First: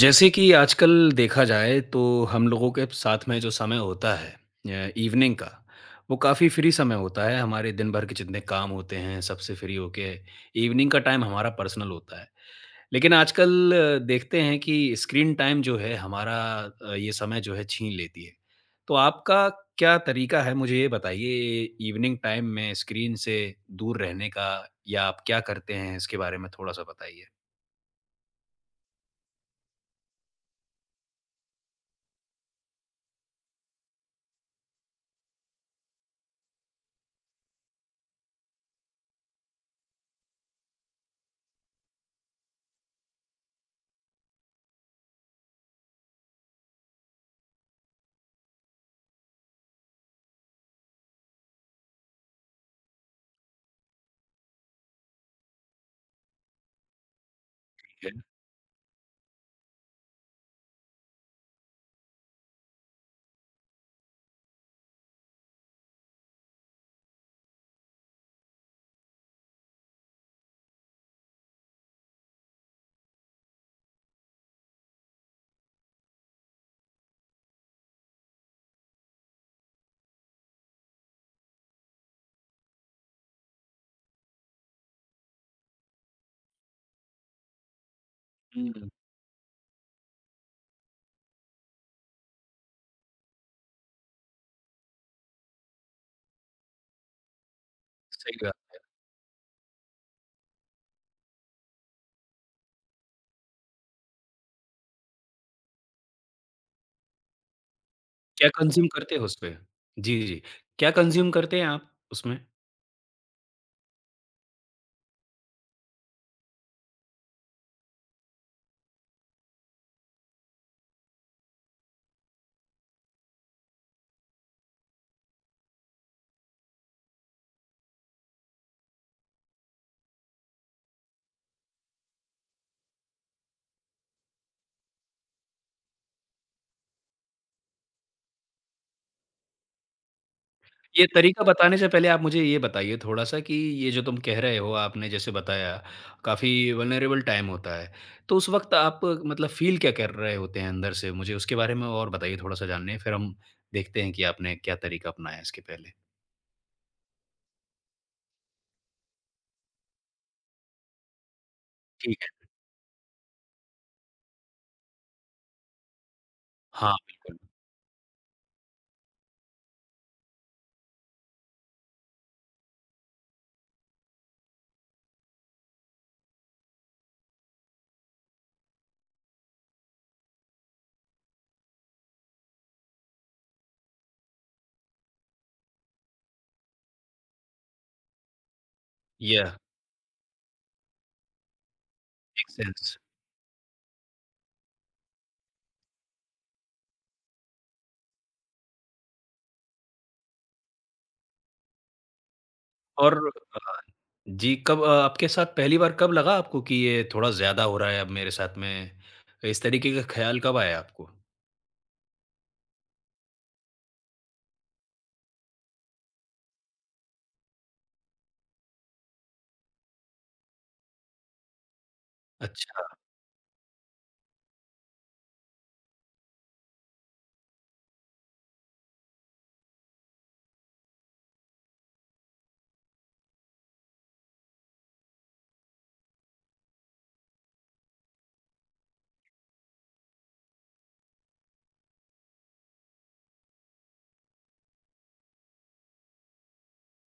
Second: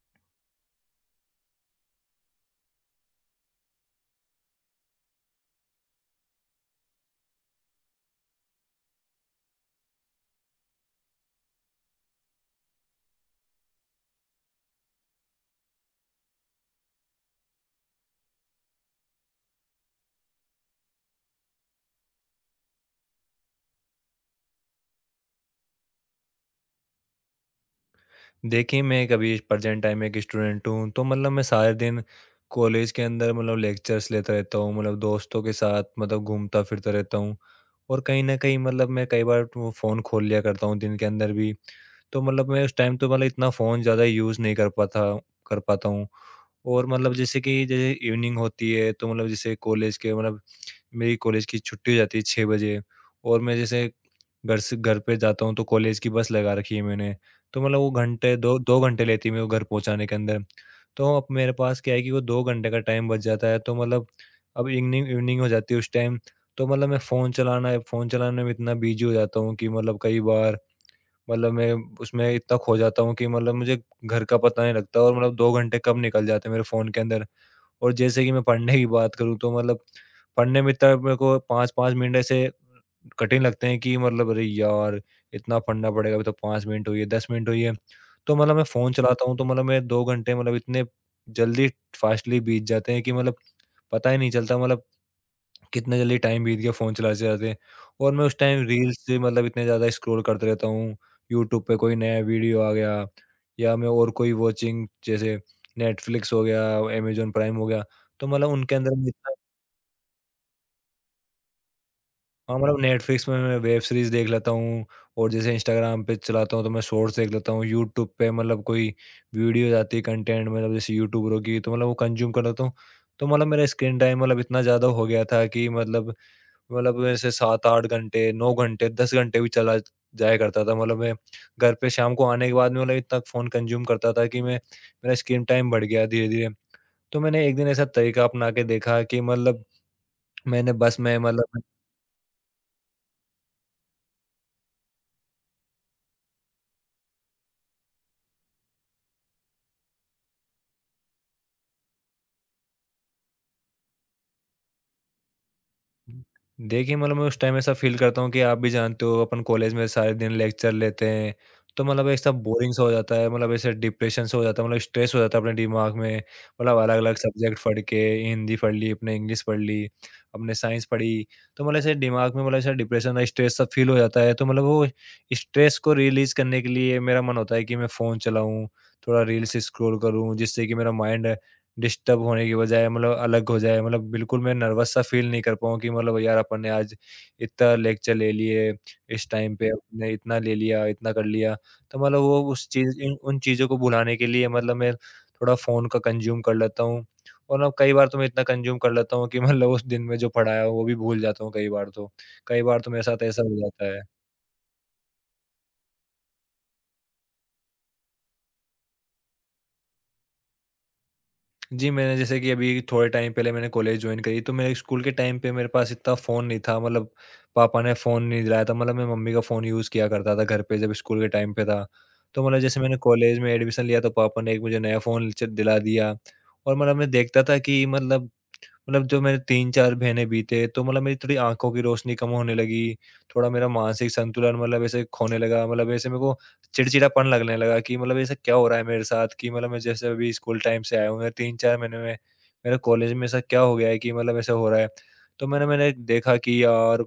जैसे कि आजकल देखा जाए तो हम लोगों के साथ में जो समय होता है, इवनिंग का वो काफ़ी फ्री समय होता है। हमारे दिन भर के जितने काम होते हैं सबसे फ्री होके इवनिंग का टाइम हमारा पर्सनल होता है। लेकिन आजकल देखते हैं कि स्क्रीन टाइम जो है हमारा, ये समय जो है छीन लेती है। तो आपका क्या तरीका है मुझे ये बताइए, इवनिंग टाइम में स्क्रीन से दूर रहने का, या आप क्या करते हैं इसके बारे में थोड़ा सा बताइए। देखिए, मैं एक अभी प्रेज़ेंट टाइम में एक स्टूडेंट हूँ, तो मतलब मैं सारे दिन कॉलेज के अंदर मतलब लेक्चर्स लेता रहता हूँ, मतलब दोस्तों के साथ मतलब घूमता-फिरता रहता हूँ। और कहीं न कहीं मतलब मैं कई बार वो फ़ोन खोल लिया करता हूँ दिन के अंदर भी, तो मतलब मैं उस टाइम तो मतलब इतना फ़ोन ज़्यादा यूज़ नहीं कर पाता हूँ। और मतलब जैसे इवनिंग होती है, तो मतलब जैसे कॉलेज के मतलब मेरी कॉलेज की छुट्टी हो जाती है 6 बजे और मैं जैसे घर पे जाता हूँ, तो कॉलेज की बस लगा रखी है मैंने। तो मतलब वो घंटे 2 2 घंटे लेती है मेरे को घर पहुँचाने के अंदर। तो अब मेरे पास क्या है कि वो 2 घंटे का टाइम बच जाता है, तो मतलब अब इवनिंग इवनिंग हो जाती है उस टाइम। तो मतलब मैं फ़ोन चलाने में इतना बिज़ी हो जाता हूँ कि मतलब कई बार मतलब मैं उसमें इतना खो जाता हूँ कि मतलब मुझे घर का पता नहीं लगता और मतलब 2 घंटे कब निकल जाते हैं मेरे फ़ोन के अंदर। और जैसे कि मैं पढ़ने की बात करूँ, तो मतलब पढ़ने में इतना मेरे को 5-5 मिनट ऐसे कठिन लगते हैं कि मतलब अरे यार! इतना पढ़ना पड़ेगा, अभी तो 5 मिनट हुई है, 10 मिनट हुई है। तो मतलब मैं हम्म। फ़ोन चलाता हूँ, तो मतलब मैं 2 घंटे मतलब इतने जल्दी फास्टली बीत जाते हैं कि मतलब पता ही नहीं चलता मतलब कितना जल्दी टाइम बीत गया फ़ोन चलाते-चलाते। और मैं उस सही। टाइम रील्स से मतलब इतने ज़्यादा स्क्रॉल करते रहता हूँ, यूट्यूब पे कोई नया वीडियो आ गया या मैं और कोई वॉचिंग जैसे नेटफ्लिक्स हो गया, अमेज़न प्राइम हो गया, तो क्या मतलब उनके कंज़्यूम अंदर मैं करते हो इतना। उसपे? जी, जी। क्या कंज़्यूम करते हैं आप उसमें? हाँ, मतलब नेटफ्लिक्स में मैं वेब सीरीज़ देख लेता हूँ और जैसे इंस्टाग्राम पे चलाता हूँ तो मैं शॉर्ट्स देख लेता हूँ, यूट्यूब पे मतलब कोई वीडियोज़ आती है कंटेंट मतलब जैसे यूट्यूबरों की, तो मतलब वो कंज़्यूम कर लेता हूँ। तो मतलब मेरा स्क्रीन टाइम मतलब इतना ज़्यादा हो गया था कि मतलब ऐसे 7-8 घंटे, 9 घंटे, 10 घंटे भी चला जाया करता था। मतलब मैं घर पे शाम को आने के बाद में मतलब इतना फ़ोन कंज़्यूम करता था कि मैं मेरा स्क्रीन टाइम बढ़ गया धीरे-धीरे। तो मैंने एक दिन ऐसा तरीका अपना के देखा कि मतलब मैंने बस ये में तरीका मतलब बताने से पहले आप मुझे ये बताइए थोड़ा-सा कि ये जो तुम कह रहे हो, आपने जैसे बताया, काफ़ी वल्नरेबल टाइम होता है। तो उस वक़्त आप मतलब फ़ील क्या कर रहे होते हैं अंदर से? मुझे उसके बारे में और बताइए थोड़ा-सा जानने हैं, फिर हम देखते हैं कि आपने क्या तरीका अपनाया इसके पहले। हुँ। देखिए, मतलब मैं उस टाइम ऐसा फ़ील करता हूँ कि आप भी जानते हो अपन कॉलेज में सारे दिन लेक्चर लेते हैं, तो मतलब एक ठीक सब है। बोरिंग सा हो जाता है, मतलब ऐसे डिप्रेशन सा हो जाता है, मतलब स्ट्रेस हो जाता है अपने दिमाग में। मतलब हाँ, अलग-अलग बिल्कुल। सब्जेक्ट पढ़ के हिंदी पढ़ ली, अपने इंग्लिश पढ़ ली, अपने साइंस पढ़ी, तो मतलब ऐसे दिमाग में मतलब ऐसा डिप्रेशन और स्ट्रेस सब फ़ील हो जाता है। तो मतलब वो स्ट्रेस को रिलीज़ करने के लिए मेरा मन होता है कि मैं फ़ोन चलाऊँ, थोड़ा रील्स स्क्रॉल करूँ, जिससे कि मेरा माइंड डिस्टर्ब होने की बजाय मतलब अलग हो जाए, मतलब बिल्कुल मैं नर्वस सा फ़ील नहीं कर पाऊँ कि मतलब यार अपन ने आज इतना लेक्चर ले लिए, इस या टाइम पे हमने इतना ले लिया, इतना कर लिया। तो मतलब वो मेक उस सेंस। चीज़ इन उन चीज़ों को भुलाने के लिए मतलब मैं थोड़ा फ़ोन का कंज़्यूम कर लेता हूँ। और ना कई बार तो मैं इतना कंज़्यूम कर लेता हूँ कि मतलब उस दिन में जो पढ़ाया हो वो भी भूल जाता हूँ, कई बार तो। कई बार तो मेरे और साथ ऐसा हो जाता है। जी, कब आपके साथ पहली बार कब लगा आपको कि ये थोड़ा ज़्यादा हो रहा है अब मेरे साथ में? इस तरीके का ख़्याल कब आया आपको? जी, मैंने जैसे कि अभी थोड़े टाइम पहले मैंने कॉलेज जॉइन करी, तो मेरे स्कूल के टाइम पे मेरे पास इतना फ़ोन नहीं था, मतलब पापा ने फ़ोन नहीं दिलाया था, मतलब मैं मम्मी का फ़ोन यूज़ किया करता था घर पे, जब स्कूल के टाइम पे था। तो मतलब जैसे अच्छा। मैंने कॉलेज में एडमिशन लिया, तो पापा ने एक मुझे नया फ़ोन च दिला दिया। और मतलब मैं देखता था कि मतलब जो मेरे 3-4 महीने बीते, तो मतलब मेरी थोड़ी आँखों की रोशनी कम होने लगी, थोड़ा मेरा मानसिक संतुलन मतलब ऐसे खोने लगा, मतलब ऐसे मेरे को चिड़चिड़ापन लगने लगा कि मतलब ऐसा क्या हो रहा है मेरे साथ कि मतलब मैं जैसे अभी स्कूल टाइम से आया हूँ, मेरा 3-4 महीने में मेरा कॉलेज में ऐसा क्या हो गया है कि मतलब ऐसा हो रहा है। तो मैंने मैंने देखा कि यार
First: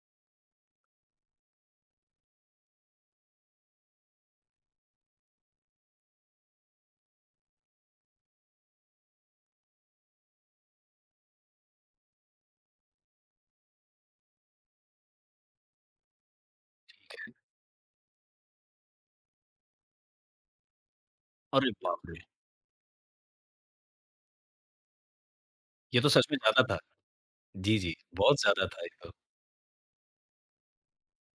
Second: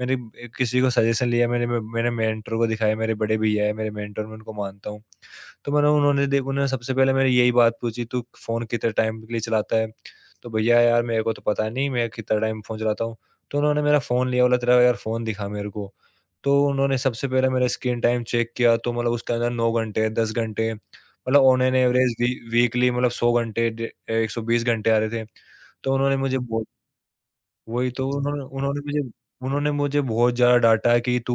मैंने किसी को सजेशन लिया, मैंने मेंटर को दिखाया, मेरे बड़े भईया है, मेरे मेंटर मैं उनको मानता हूँ। तो मैंने उन्होंने दे उन्होंने सबसे पहले मैंने यही बात पूछी, "तू फ़ोन कितने टाइम के लिए चलाता है?" तो भैया यार मेरे को तो पता नहीं मैं कितना टाइम फ़ोन चलाता हूँ। तो उन्होंने मेरा फ़ोन लिया, बोला, "तेरा यार फ़ोन दिखा मेरे को।" तो उन्होंने सबसे पहले मेरा स्क्रीन टाइम चेक किया, तो मतलब उसके अंदर 9 घंटे, 10 घंटे मतलब ऑन अरे एन बाप एवरेज रे! वी वीकली मतलब 100 घंटे डे 120 घंटे आ रहे थे। तो ये तो उन्होंने सच में मुझे ज़्यादा बो था। जी, वही जी, तो जी। बहुत उन्होंने ज़्यादा था ये तो। उन्होंने मुझे बहुत ज़्यादा डाँटा है कि तू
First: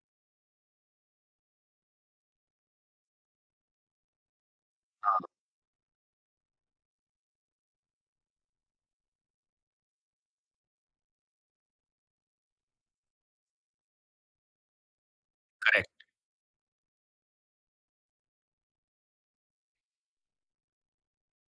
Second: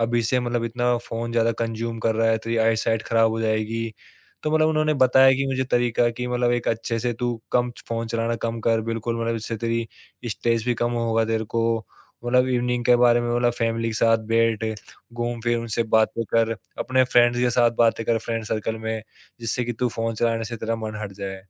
अभी से मतलब इतना फ़ोन ज़्यादा कंज़्यूम कर रहा है, तेरी आईसाइट ख़राब हो जाएगी। तो मतलब उन्होंने हाँ, बताया कि मुझे तरीका कि मतलब एक अच्छे से तू कम फ़ोन चलाना कम कर बिल्कुल, मतलब इससे तेरी स्ट्रेस भी कम होगा तेरे को। मतलब इवनिंग के बारे में मतलब फैमिली के साथ बैठ, घूम-फिर उनसे करेक्ट। बातें कर, अपने फ्रेंड्स के साथ बातें कर फ्रेंड सर्कल में, जिससे कि तू फ़ोन चलाने से तेरा मन हट जाए।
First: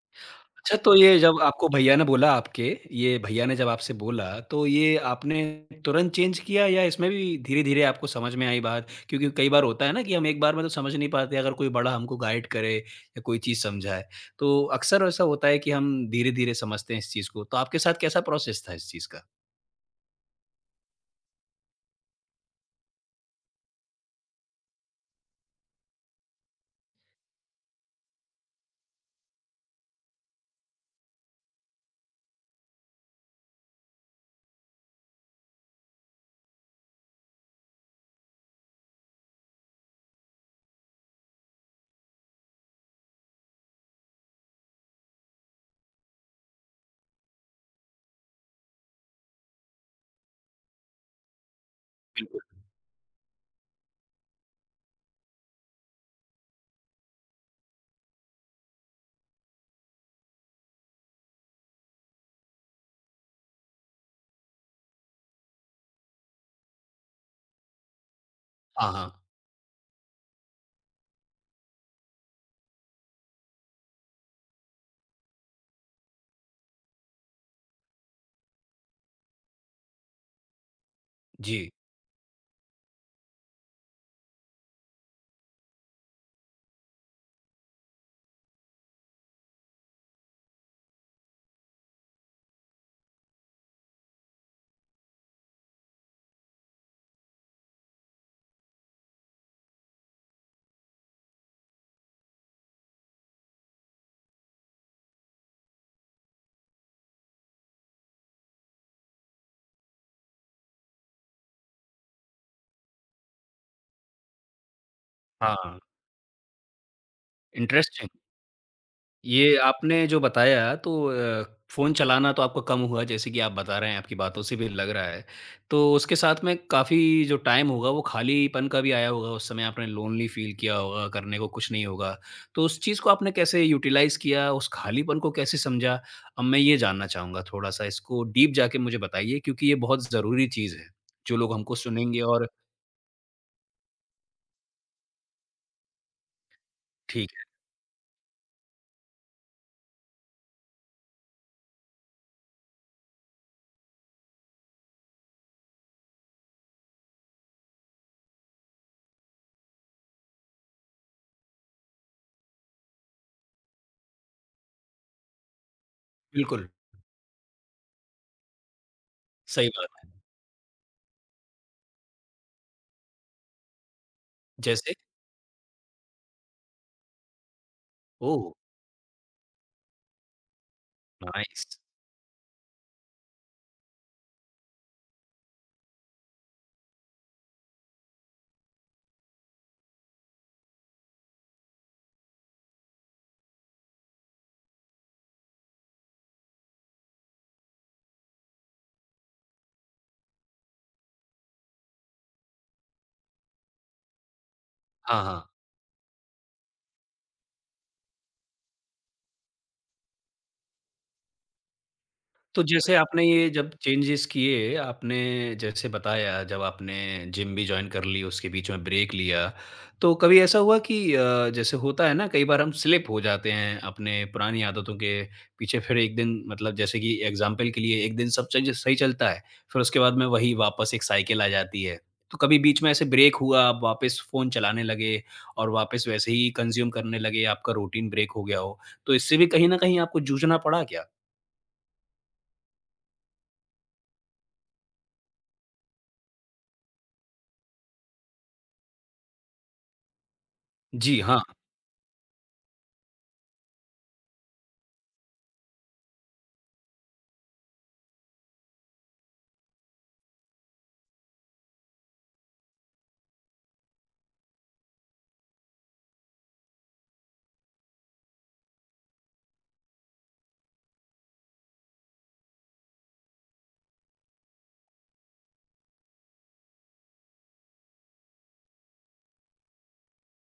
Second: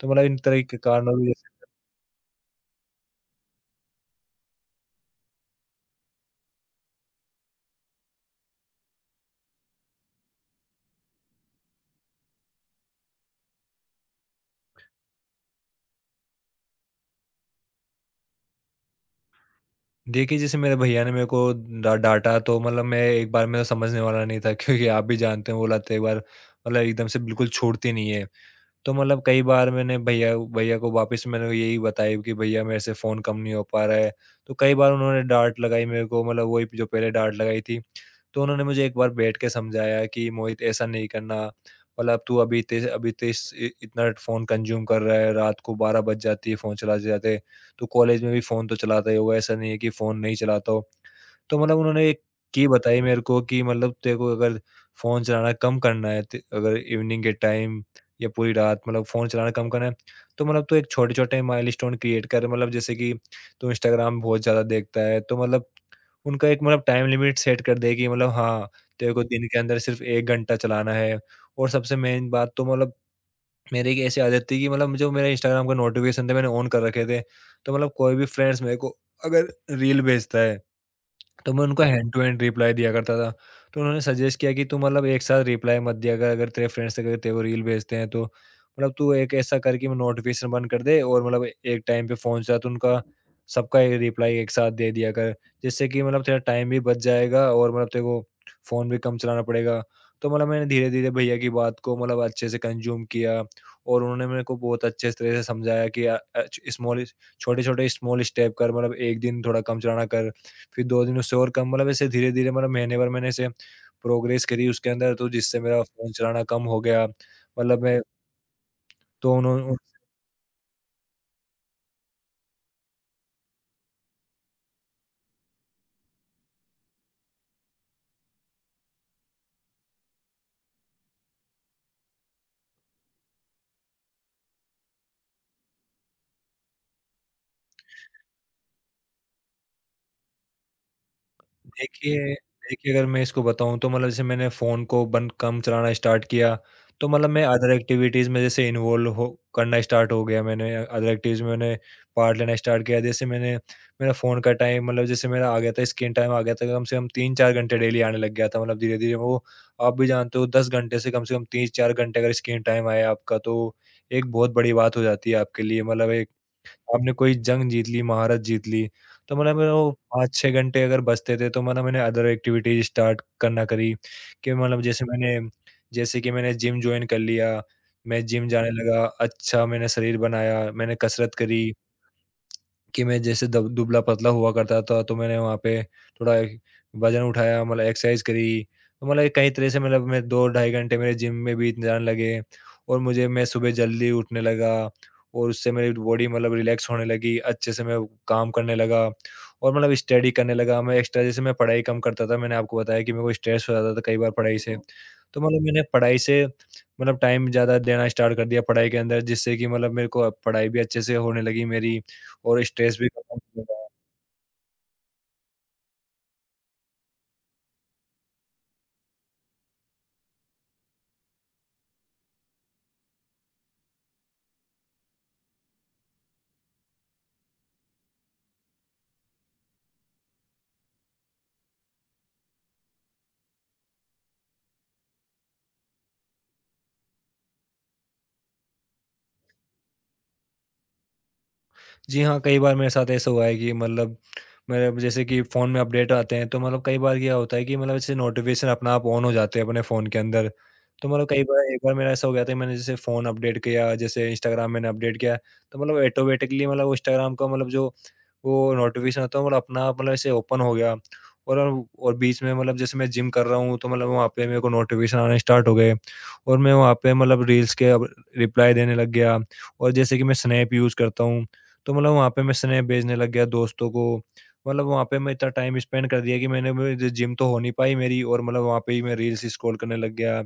तो मतलब इन तरह के अच्छा, तो कारणों ये की। जब आपको भैया ने बोला आपके, ये भैया ने जब आपसे बोला, तो ये आपने तुरंत चेंज किया या इसमें भी धीरे-धीरे आपको समझ में आई बात? क्योंकि कई बार होता है ना कि हम एक बार में तो समझ नहीं पाते, अगर कोई बड़ा हमको गाइड करे या कोई चीज़ समझाए, तो अक्सर ऐसा होता है कि हम धीरे-धीरे समझते हैं इस चीज़ को। तो आपके साथ कैसा प्रोसेस था इस चीज़ का? देखिए, जैसे मेरे भैया ने मेरे को डा डाँटा, तो मतलब मैं एक बार में तो समझने वाला नहीं था क्योंकि आप भी जानते हैं वो लत एक बार मतलब एकदम से बिल्कुल छूटती नहीं है। तो मतलब कई बार मैंने भैया भैया को वापस मैंने यही बताया कि भैया मेरे से फ़ोन कम नहीं हो पा रहा है। तो कई बार उन्होंने डाँट लगाई मेरे को, मतलब वही जो पहले डाँट लगाई थी। तो उन्होंने मुझे एक बार बैठ के समझाया कि मोहित ऐसा नहीं करना, मतलब तू अभी इतने अभी तो इस इ- इतना फ़ोन कंज्यूम कर रहा है, रात को 12 बज जाती है फ़ोन चलाते जाते। तू कॉलेज में भी फ़ोन तो चलाता ही होगा, ऐसा नहीं है कि फ़ोन नहीं चलाता हो। तो मतलब उन्होंने एक बिल्कुल। की बताई मेरे को कि मतलब तेरे को अगर फ़ोन चलाना कम करना है, अगर इवनिंग के टाइम या पूरी रात मतलब फ़ोन चलाना कम करना है, तो मतलब तो एक छोटे छोटे माइलस्टोन क्रिएट कर, मतलब जैसे कि तू इंस्टाग्राम बहुत ज़्यादा देखता है, तो मतलब उनका एक मतलब टाइम लिमिट सेट कर दें कि मतलब हाँ, हाँ, तेरे हाँ। को दिन के अंदर सिर्फ़ 1 घंटा चलाना है। और सबसे मेन बात तो मतलब मेरी एक ऐसी आदत थी कि मतलब जो मेरा इंस्टाग्राम का नोटिफ़िकेशन थे मैंने ऑन कर रखे थे। तो मतलब कोई भी फ्रेंड्स मेरे को अगर रील भेजता है, तो जी। मैं उनको हैंड टू हैंड रिप्लाई दिया करता था। तो उन्होंने सजेस्ट किया कि तू मतलब एक साथ रिप्लाई मत दिया कर, अगर तेरे को रील भेजते हैं, तो मतलब तू एक ऐसा कर कि नोटिफ़िकेशन बंद कर दे और मतलब एक टाइम पे फ़ोन चला, तो उनका सबका ये रिप्लाई एक साथ दे दिया कर। जिससे कि मतलब तेरा टाइम भी बच जाएगा और मतलब तेरे को फ़ोन भी कम चलाना पड़ेगा। तो मतलब मैंने धीरे-धीरे भैया की बात को मतलब अच्छे से कंज़्यूम किया और उन्होंने मेरे को बहुत अच्छे तरह से समझाया कि स्मॉल छोटे-छोटे स्मॉल स्टेप कर, मतलब एक दिन थोड़ा कम चलाना कर। फिर 2 दिन उससे और कम मतलब ऐसे धीरे-धीरे मतलब महीने भर मैंने ऐसे प्रोग्रेस करी उसके अंदर, तो जिससे हाँ, मेरा फ़ोन चलाना कम हो गया। मतलब मैं इंटरेस्टिंग। तो ये उन्हों आपने जो बताया तो फ़ोन चलाना तो आपका कम हुआ जैसे कि आप बता रहे हैं, आपकी बातों से भी लग रहा है। तो उसके साथ में काफ़ी जो टाइम होगा वो खालीपन का भी आया होगा, उस समय आपने लोनली फ़ील किया होगा, करने को कुछ नहीं होगा। तो उस चीज़ को आपने कैसे यूटिलाइज़ किया, उस खालीपन को कैसे समझा? अब मैं ये जानना चाहूँगा थोड़ा-सा इसको डीप जाके मुझे बताइए, क्योंकि ये बहुत ज़रूरी चीज़ है, जो लोग हमको सुनेंगे। देखिए और देखिए, अगर मैं इसको बताऊँ, तो मतलब जैसे मैंने फ़ोन को बंद कम चलाना स्टार्ट किया, तो मतलब ठीक मैं है, अदर एक्टिविटीज़ में जैसे इन्वॉल्व हो करना स्टार्ट हो गया, मैंने अदर एक्टिविटीज़ में मैंने पार्ट लेना स्टार्ट किया। जैसे मैंने मेरा फ़ोन का टाइम मतलब जैसे मेरा आ गया था, स्क्रीन टाइम आ गया था कम से कम 3-4 घंटे डेली आने लग गया था। मतलब धीरे-धीरे वो आप भी जानते हो 10 घंटे से कम 3-4 घंटे अगर स्क्रीन टाइम आया आपका, तो एक बहुत बड़ी बात हो जाती है आपके लिए, मतलब एक बिल्कुल, हमने कोई जंग जीत ली, महारत जीत ली, तो मतलब सही मेरा वो बात है। 5-6 घंटे अगर बचते थे, तो मतलब मैंने अदर एक्टिविटीज़ स्टार्ट करना करी, कि मतलब जैसे? जैसे मैंने जैसे कि मैंने जिम जॉइन कर लिया, मैं ओह! जिम जाने लगा, अच्छा मैंने शरीर बनाया, मैंने कसरत करी। नाइस। कि मैं जैसे दब दुबला-पतला हुआ करता था, तो मैंने वहाँ पे थोड़ा वज़न उठाया, मतलब एक्सरसाइज करी। तो मतलब एक कई तरह से मतलब मैं 2 ढाई घंटे मेरे जिम में बीत जाने लगे और मुझे मैं सुबह जल्दी उठने लगा और उससे मेरी बॉडी मतलब रिलैक्स होने लगी, अच्छे से मैं काम करने लगा और मतलब स्टडी करने लगा। मैं एक्स्ट्रा जैसे मैं पढ़ाई कम करता था, मैंने आपको बताया कि मेरे को स्ट्रेस हो जाता था कई बार पढ़ाई से। हाँ, तो हाँ। मतलब मैंने पढ़ाई से मतलब टाइम ज़्यादा देना स्टार्ट कर दिया पढ़ाई के अंदर, जिससे कि मतलब मेरे को अब पढ़ाई भी अच्छे से होने लगी मेरी। और तो जैसे स्ट्रेस भी आपने खत्म ये हो जब जाएगा। चेंजेस किए, आपने जैसे बताया जब आपने जिम भी जॉइन कर ली, उसके बीच में ब्रेक लिया, तो कभी ऐसा हुआ कि जैसे होता है ना कई बार हम स्लिप हो जाते हैं अपने पुरानी आदतों के पीछे, फिर एक दिन मतलब जैसे कि एग्ज़ाम्पल के लिए एक दिन सब चीज़ सही चलता है, फिर उसके बाद में वही वापस एक साइकिल आ जाती है। तो कभी बीच में ऐसे ब्रेक हुआ, आप वापस फ़ोन चलाने लगे और वापस वैसे ही कंज़्यूम करने लगे, आपका रूटीन ब्रेक हो गया हो, तो इससे भी कहीं न कहीं आपको जूझना पड़ा क्या? जी हाँ, कई बार मेरे साथ ऐसा हुआ है कि मतलब मेरे जैसे कि फ़ोन में अपडेट आते हैं, तो मतलब कई बार क्या होता है कि मतलब जैसे नोटिफ़िकेशन अपने आप ऑन हो जाते हैं अपने फ़ोन के अंदर। तो जी, मतलब हाँ। कई बार एक बार मेरा ऐसा हो गया था, मैंने जैसे फ़ोन अपडेट किया, जैसे इंस्टाग्राम मैंने अपडेट किया, तो मतलब ऑटोमैटिकली मतलब वो इंस्टाग्राम का मतलब जो वो नोटिफ़िकेशन आता है मतलब अपना आप मतलब ऐसे ओपन हो गया। और और बीच में मतलब जैसे मैं जिम कर रहा हूँ, तो मतलब वहाँ पे मेरे को नोटिफ़िकेशन आने स्टार्ट हो गए और मैं वहाँ पे मतलब रील्स के अब रिप्लाई देने लग गया, और जैसे कि मैं स्नैप यूज़ करता हूँ, तो मतलब वहाँ पे मैं स्नेह भेजने लग गया दोस्तों को। मतलब वहाँ पे मैं इतना टाइम स्पेंड कर दिया कि मैंने मेरी जिम तो हो नहीं पाई मेरी, और मतलब वहाँ पे ही मैं रील्स स्क्रॉल करने लग गया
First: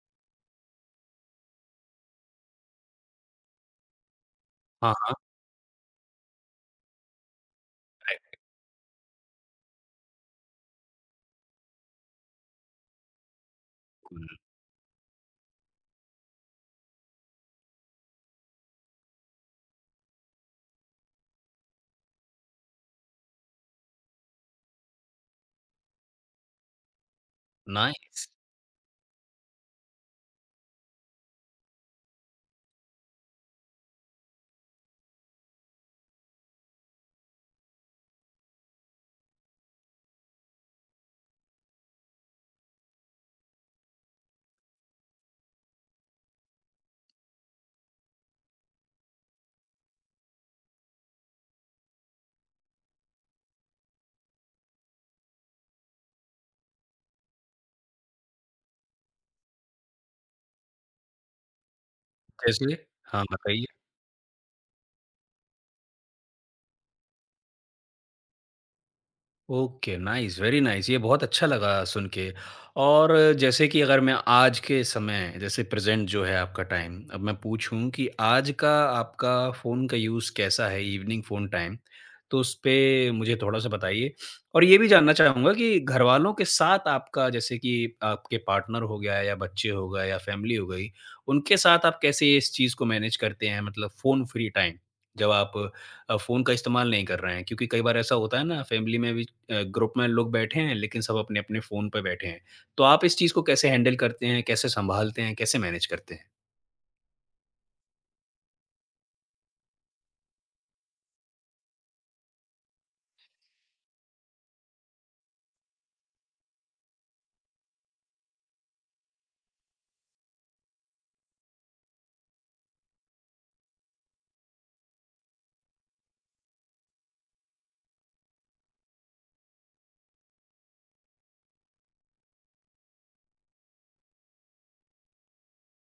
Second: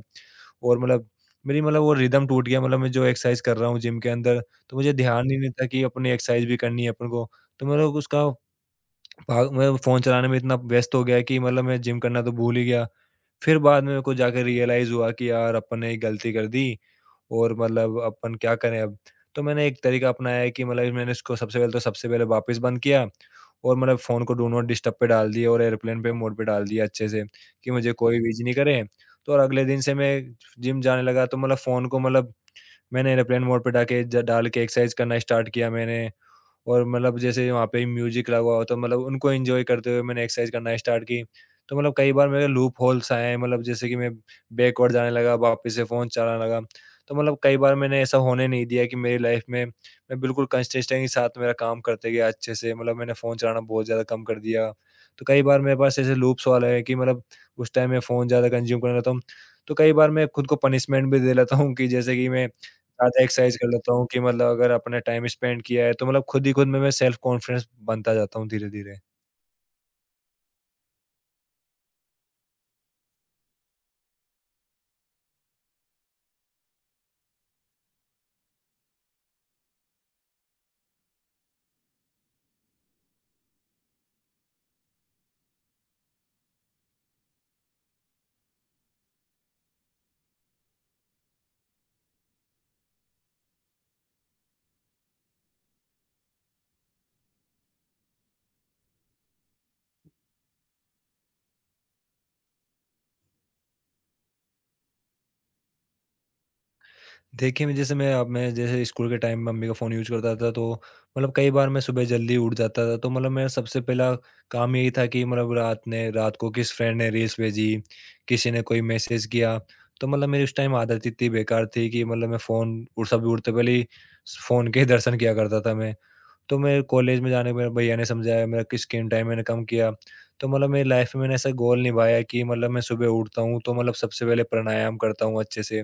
और मतलब मेरी मतलब वो रिदम टूट गया, मतलब मैं जो एक्सरसाइज कर रहा हूँ जिम के अंदर, तो मुझे हाँ, हाँ। ध्यान ही नहीं था कि अपनी एक्सरसाइज भी करनी है अपन को। तो मतलब उसका भाग मैं फ़ोन चलाने में इतना व्यस्त हो गया कि मतलब मैं जिम करना तो भूल ही गया। फिर बाद में मेरे को जाके रियलाइज़ हुआ कि यार अपन ने एक गलती कर दी। और मतलब अपन क्या करें अब? तो मैंने एक तरीका अपनाया है कि मतलब मैंने इसको सबसे पहले वापस बंद किया और मतलब फ़ोन को डू नॉट डिस्टर्ब पे डाल दिया और एयरप्लेन पे मोड पे डाल दिया अच्छे से कि मुझे कोई नाइस! विज़ नहीं करे। तो और अगले दिन से मैं जिम जाने लगा, तो मतलब फ़ोन को मतलब मैंने एयरप्लेन मोड पे डाके ज डाल के एक्सरसाइज़ करना स्टार्ट किया मैंने। और मतलब जैसे वहाँ पे म्यूज़िक लगा हुआ, तो मतलब उनको एन्जॉय करते हुए मैंने एक्सरसाइज करना स्टार्ट की। तो मतलब कई बार मेरे लूप होल्स आए, मतलब जैसे कि मैं बैकवर्ड जाने लगा, वापस से फ़ोन चलाने लगा। तो मतलब कई बार मैंने ऐसा होने नहीं दिया कि मेरी लाइफ़ में मैं बिल्कुल कंसिस्टेंट के साथ मेरा काम करते गया अच्छे से, मतलब मैंने फ़ोन चलाना बहुत ज़्यादा कम कर दिया। तो कई बार मेरे पास ऐसे लूप्स वाला है कि मतलब उस टाइम मैं फ़ोन ज़्यादा कंज़्यूम करने लगता हूँ। तो कई बार मैं खुद को पनिशमेंट भी दे लेता हूँ कि जैसे कि मैं जैसे? ज़्यादा हाँ, एक्सरसाइज़ बताइए। कर लेता हूँ कि मतलब अगर अपने टाइम स्पेंड किया है, तो मतलब खुद ही खुद में मैं सेल्फ कॉन्फिडेंस बनता जाता हूँ धीरे-धीरे। Okay, nice, very nice. ये बहुत अच्छा लगा सुन के। और जैसे कि अगर मैं आज के समय जैसे प्रेज़ेंट जो है आपका टाइम, अब मैं पूछूँ कि आज का आपका फ़ोन का यूज़ कैसा है इवनिंग फ़ोन टाइम? तो उसपे मुझे थोड़ा-सा बताइए। और ये भी जानना चाहूँगा कि घरवालों के साथ आपका, जैसे कि आपके पार्टनर हो गया या बच्चे हो गए या फ़ैमिली हो गई, उनके साथ आप कैसे इस चीज़ को मैनेज करते हैं, मतलब फ़ोन फ्री टाइम? जब आप फ़ोन का इस्तेमाल नहीं कर रहे हैं, क्योंकि कई बार ऐसा होता है ना फ़ैमिली में भी ग्रुप में लोग बैठे हैं, लेकिन सब अपने-अपने फ़ोन पे बैठे हैं। तो आप इस चीज़ को कैसे हैंडल करते हैं? कैसे सँभालते हैं? कैसे मैनेज करते हैं? देखिए, मैं जैसे मैं अब मैं जैसे स्कूल के टाइम में मम्मी का फ़ोन यूज़ करता था, तो मतलब कई बार मैं सुबह जल्दी उठ जाता था, तो मतलब मेरा सबसे पहला काम यही था कि मतलब रात को किस फ्रेंड ने रील्स भेजी, किसी ने कोई मैसेज किया। तो मतलब मेरी उस टाइम आदत इतनी बेकार थी कि मतलब मैं फ़ोन और सब उठते पहले ही स फ़ोन के ही दर्शन किया करता था मैं। तो मेरे कॉलेज में जाने पे मेरे भैया ने समझाया मेरा, कि स्क्रीन टाइम मैंने कम किया। तो मतलब मेरी लाइफ में मैंने ऐसा गोल निभाया कि मतलब मैं सुबह उठता हूँ तो मतलब सबसे पहले प्राणायाम करता हूँ अच्छे से।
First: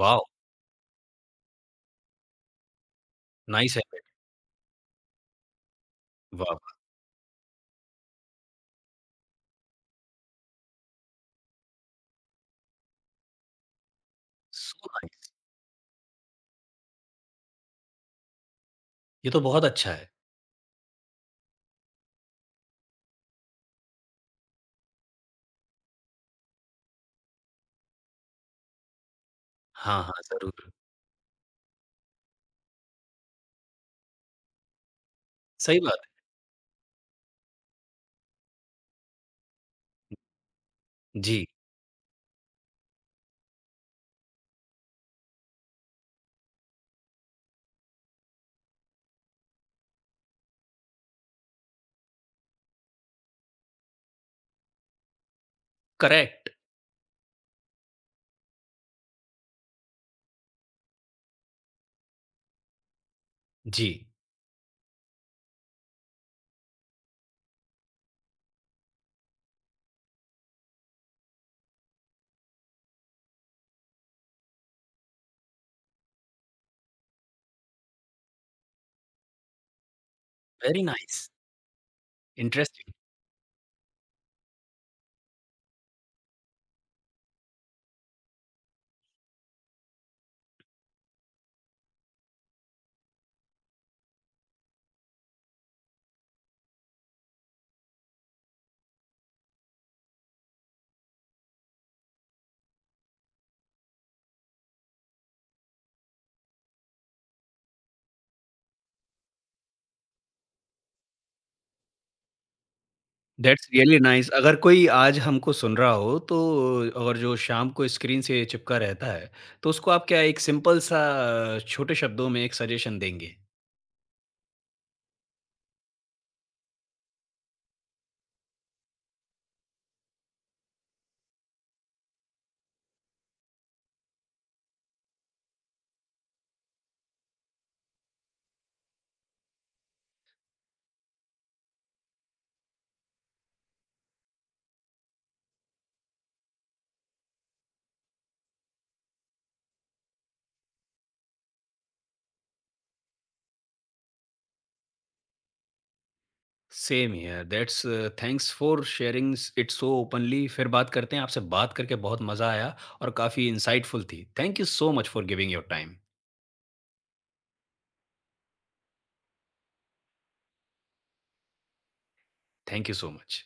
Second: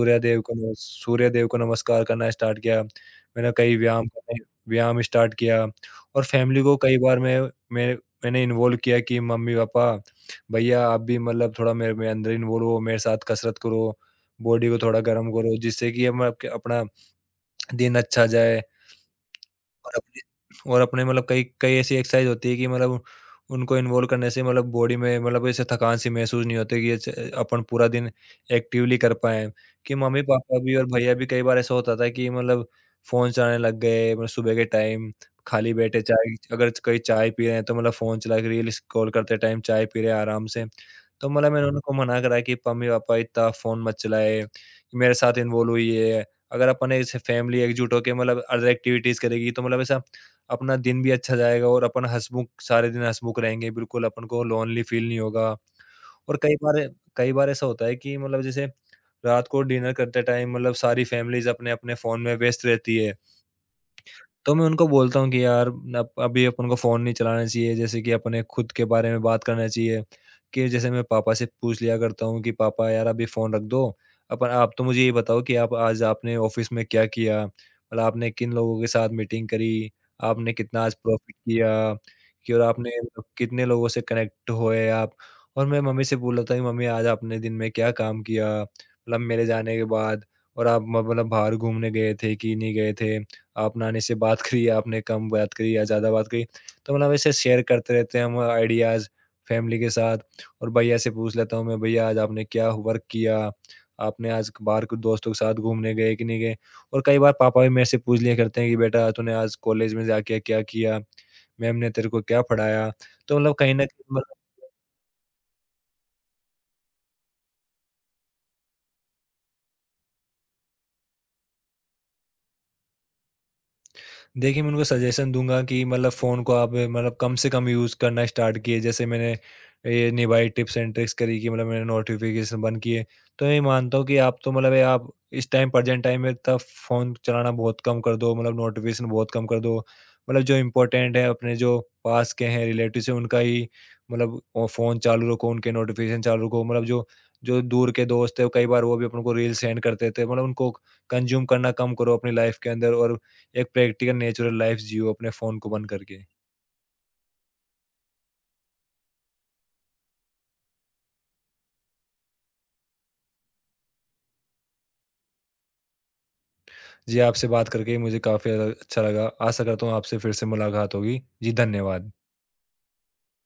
वॉव! को नमस सूर्यदेव को नमस्कार करना स्टार्ट किया। मैंने कई नाइस हैबिट। व्यायाम करने व्यायाम स्टार्ट किया, और वाह, फैमिली को वाह! कई बार मैं मैंने इन्वॉल्व किया कि मम्मी-पापा, भैया, आप भी मतलब थोड़ा मेरे में अंदर इन्वॉल्व हो, मेरे साथ कसरत करो, बॉडी को सो थोड़ा गरम नाइस। करो, जिससे कि हम आपके अपना दिन अच्छा जाए। ये तो बहुत अच्छा और है। अपने मतलब कई कई ऐसी एक्सरसाइज होती है कि मतलब उनको इन्वॉल्व करने से मतलब बॉडी में मतलब ऐसे थकान सी महसूस नहीं होती कि ऐसे अपन पूरा दिन एक्टिवली कर पाएँ। कि हाँ, हाँ, मम्मी-पापा ज़रूर। भी और भैया भी कई बार ऐसा होता था कि मतलब फ़ोन चलाने लग गए, मतलब सुबह के टाइम खाली सही बैठे बात चाय, अगर कहीं चाय पी रहे हैं, तो मतलब फ़ोन चला के रील स्क्रॉल करते टाइम चाय पी रहे हैं आराम से। है। तो जी, मतलब मैंने उनको मना करा कि मम्मी-पापा, इतना फ़ोन मत चलाएँ, मेरे साथ इन्वॉल्व हुई है। अगर अपन ऐसे फैमिली एकजुट होके मतलब अदर एक्टिविटीज़ करेगी, तो मतलब ऐसा अपना दिन भी अच्छा जाएगा और अपन हँसमुख सारे दिन हँसमुख रहेंगे, बिल्कुल अपन को लोनली फ़ील नहीं होगा। और करेक्ट। कई बार ऐसा होता है कि मतलब जैसे रात को डिनर करते टाइम मतलब सारी फैमिलीज़ अपने-अपने फ़ोन में व्यस्त रहती है। जी, तो मैं उनको बोलता हूँ कि यार, अब अभी अपन को फ़ोन नहीं चलाना चाहिए, जैसे कि अपने खुद के बारे में बात करना चाहिए, कि जैसे मैं पापा से पूछ लिया करता हूँ कि पापा यार, अभी फ़ोन रख दो, अपन आप तो मुझे ये बताओ कि आप आज आपने ऑफ़िस में क्या किया? मतलब आपने किन लोगों के साथ मीटिंग करी? आपने कितना वेरी आज नाइस। प्रॉफ़िट किया? कि और आपने इंटरेस्टिंग। मतलब कितने लोगों से कनेक्ट हुए आप? और मैं मम्मी से बोल रहा था कि मम्मी, आज आपने दिन में क्या काम किया? मतलब मेरे जाने के बाद, और आप म मतलब बाहर घूमने गए थे कि नहीं गए थे? आपने आने से बात करी, आपने कम बात करी या ज़्यादा बात करी। तो मतलब ऐसे शेयर करते रहते हैं हम आइडियाज़ फैमिली के साथ, और भैया से पूछ लेता हूँ मैं, भैया आज आपने क्या वर्क किया? आपने आज बाहर कुछ दोस्तों के साथ घूमने गए कि नहीं गए? और कई बार पापा भी मेरे से पूछ लिया करते हैं कि बेटा, तूने आज कॉलेज में जाके क्या किया? मैम ने तेरे को क्या पढ़ाया? तो मतलब दैट्स कहीं न रियली कहीं। नाइस। अगर कोई आज हमको सुन रहा हो, तो और जो शाम को स्क्रीन से चिपका रहता है, तो उसको आप क्या एक सिंपल सा छोटे शब्दों में एक सजेशन देंगे? देखिए, मैं उनको सजेशन दूँगा कि मतलब फ़ोन को आप मतलब कम से कम यूज़ करना स्टार्ट किए। जैसे मैंने ये निभाई, टिप्स एंड ट्रिक्स करी कि मतलब मैंने नोटिफ़िकेशन बंद किए। तो मैं ये मानता हूँ कि आप तो मतलब ये आप इस टाइम, प्रेज़ेंट टाइम में तब फ़ोन चलाना बहुत कम कर दो, मतलब नोटिफ़िकेशन बहुत कम कर दो। मतलब जो इम्पोर्टेंट है, अपने जो पास के हैं, रिलेटिव्स हैं, उनका ही मतलब फ़ोन चालू रखो, उनके नोटिफ़िकेशन चालू रखो। मतलब जो जो दूर के दोस्त हैं, कई बार वो भी अपन को रील सेंड कर देते हैं। मतलब उनको कंज़्यूम करना कम करो अपनी लाइफ़ के अंदर, और एक प्रैक्टिकल नेचुरल लाइफ जियो अपने फ़ोन को बंद करके। Same here. That's thanks for sharing it so openly. फिर बात करते हैं। आपसे बात करके बहुत मज़ा आया और काफ़ी इंसाइटफुल थी। Thank you so much for giving your time. जी, आपसे बात करके मुझे काफ़ी ज़्यादा अच्छा लगा। आशा करता हूँ आपसे फिर से मुलाकात होगी। जी, धन्यवाद। Thank you so much.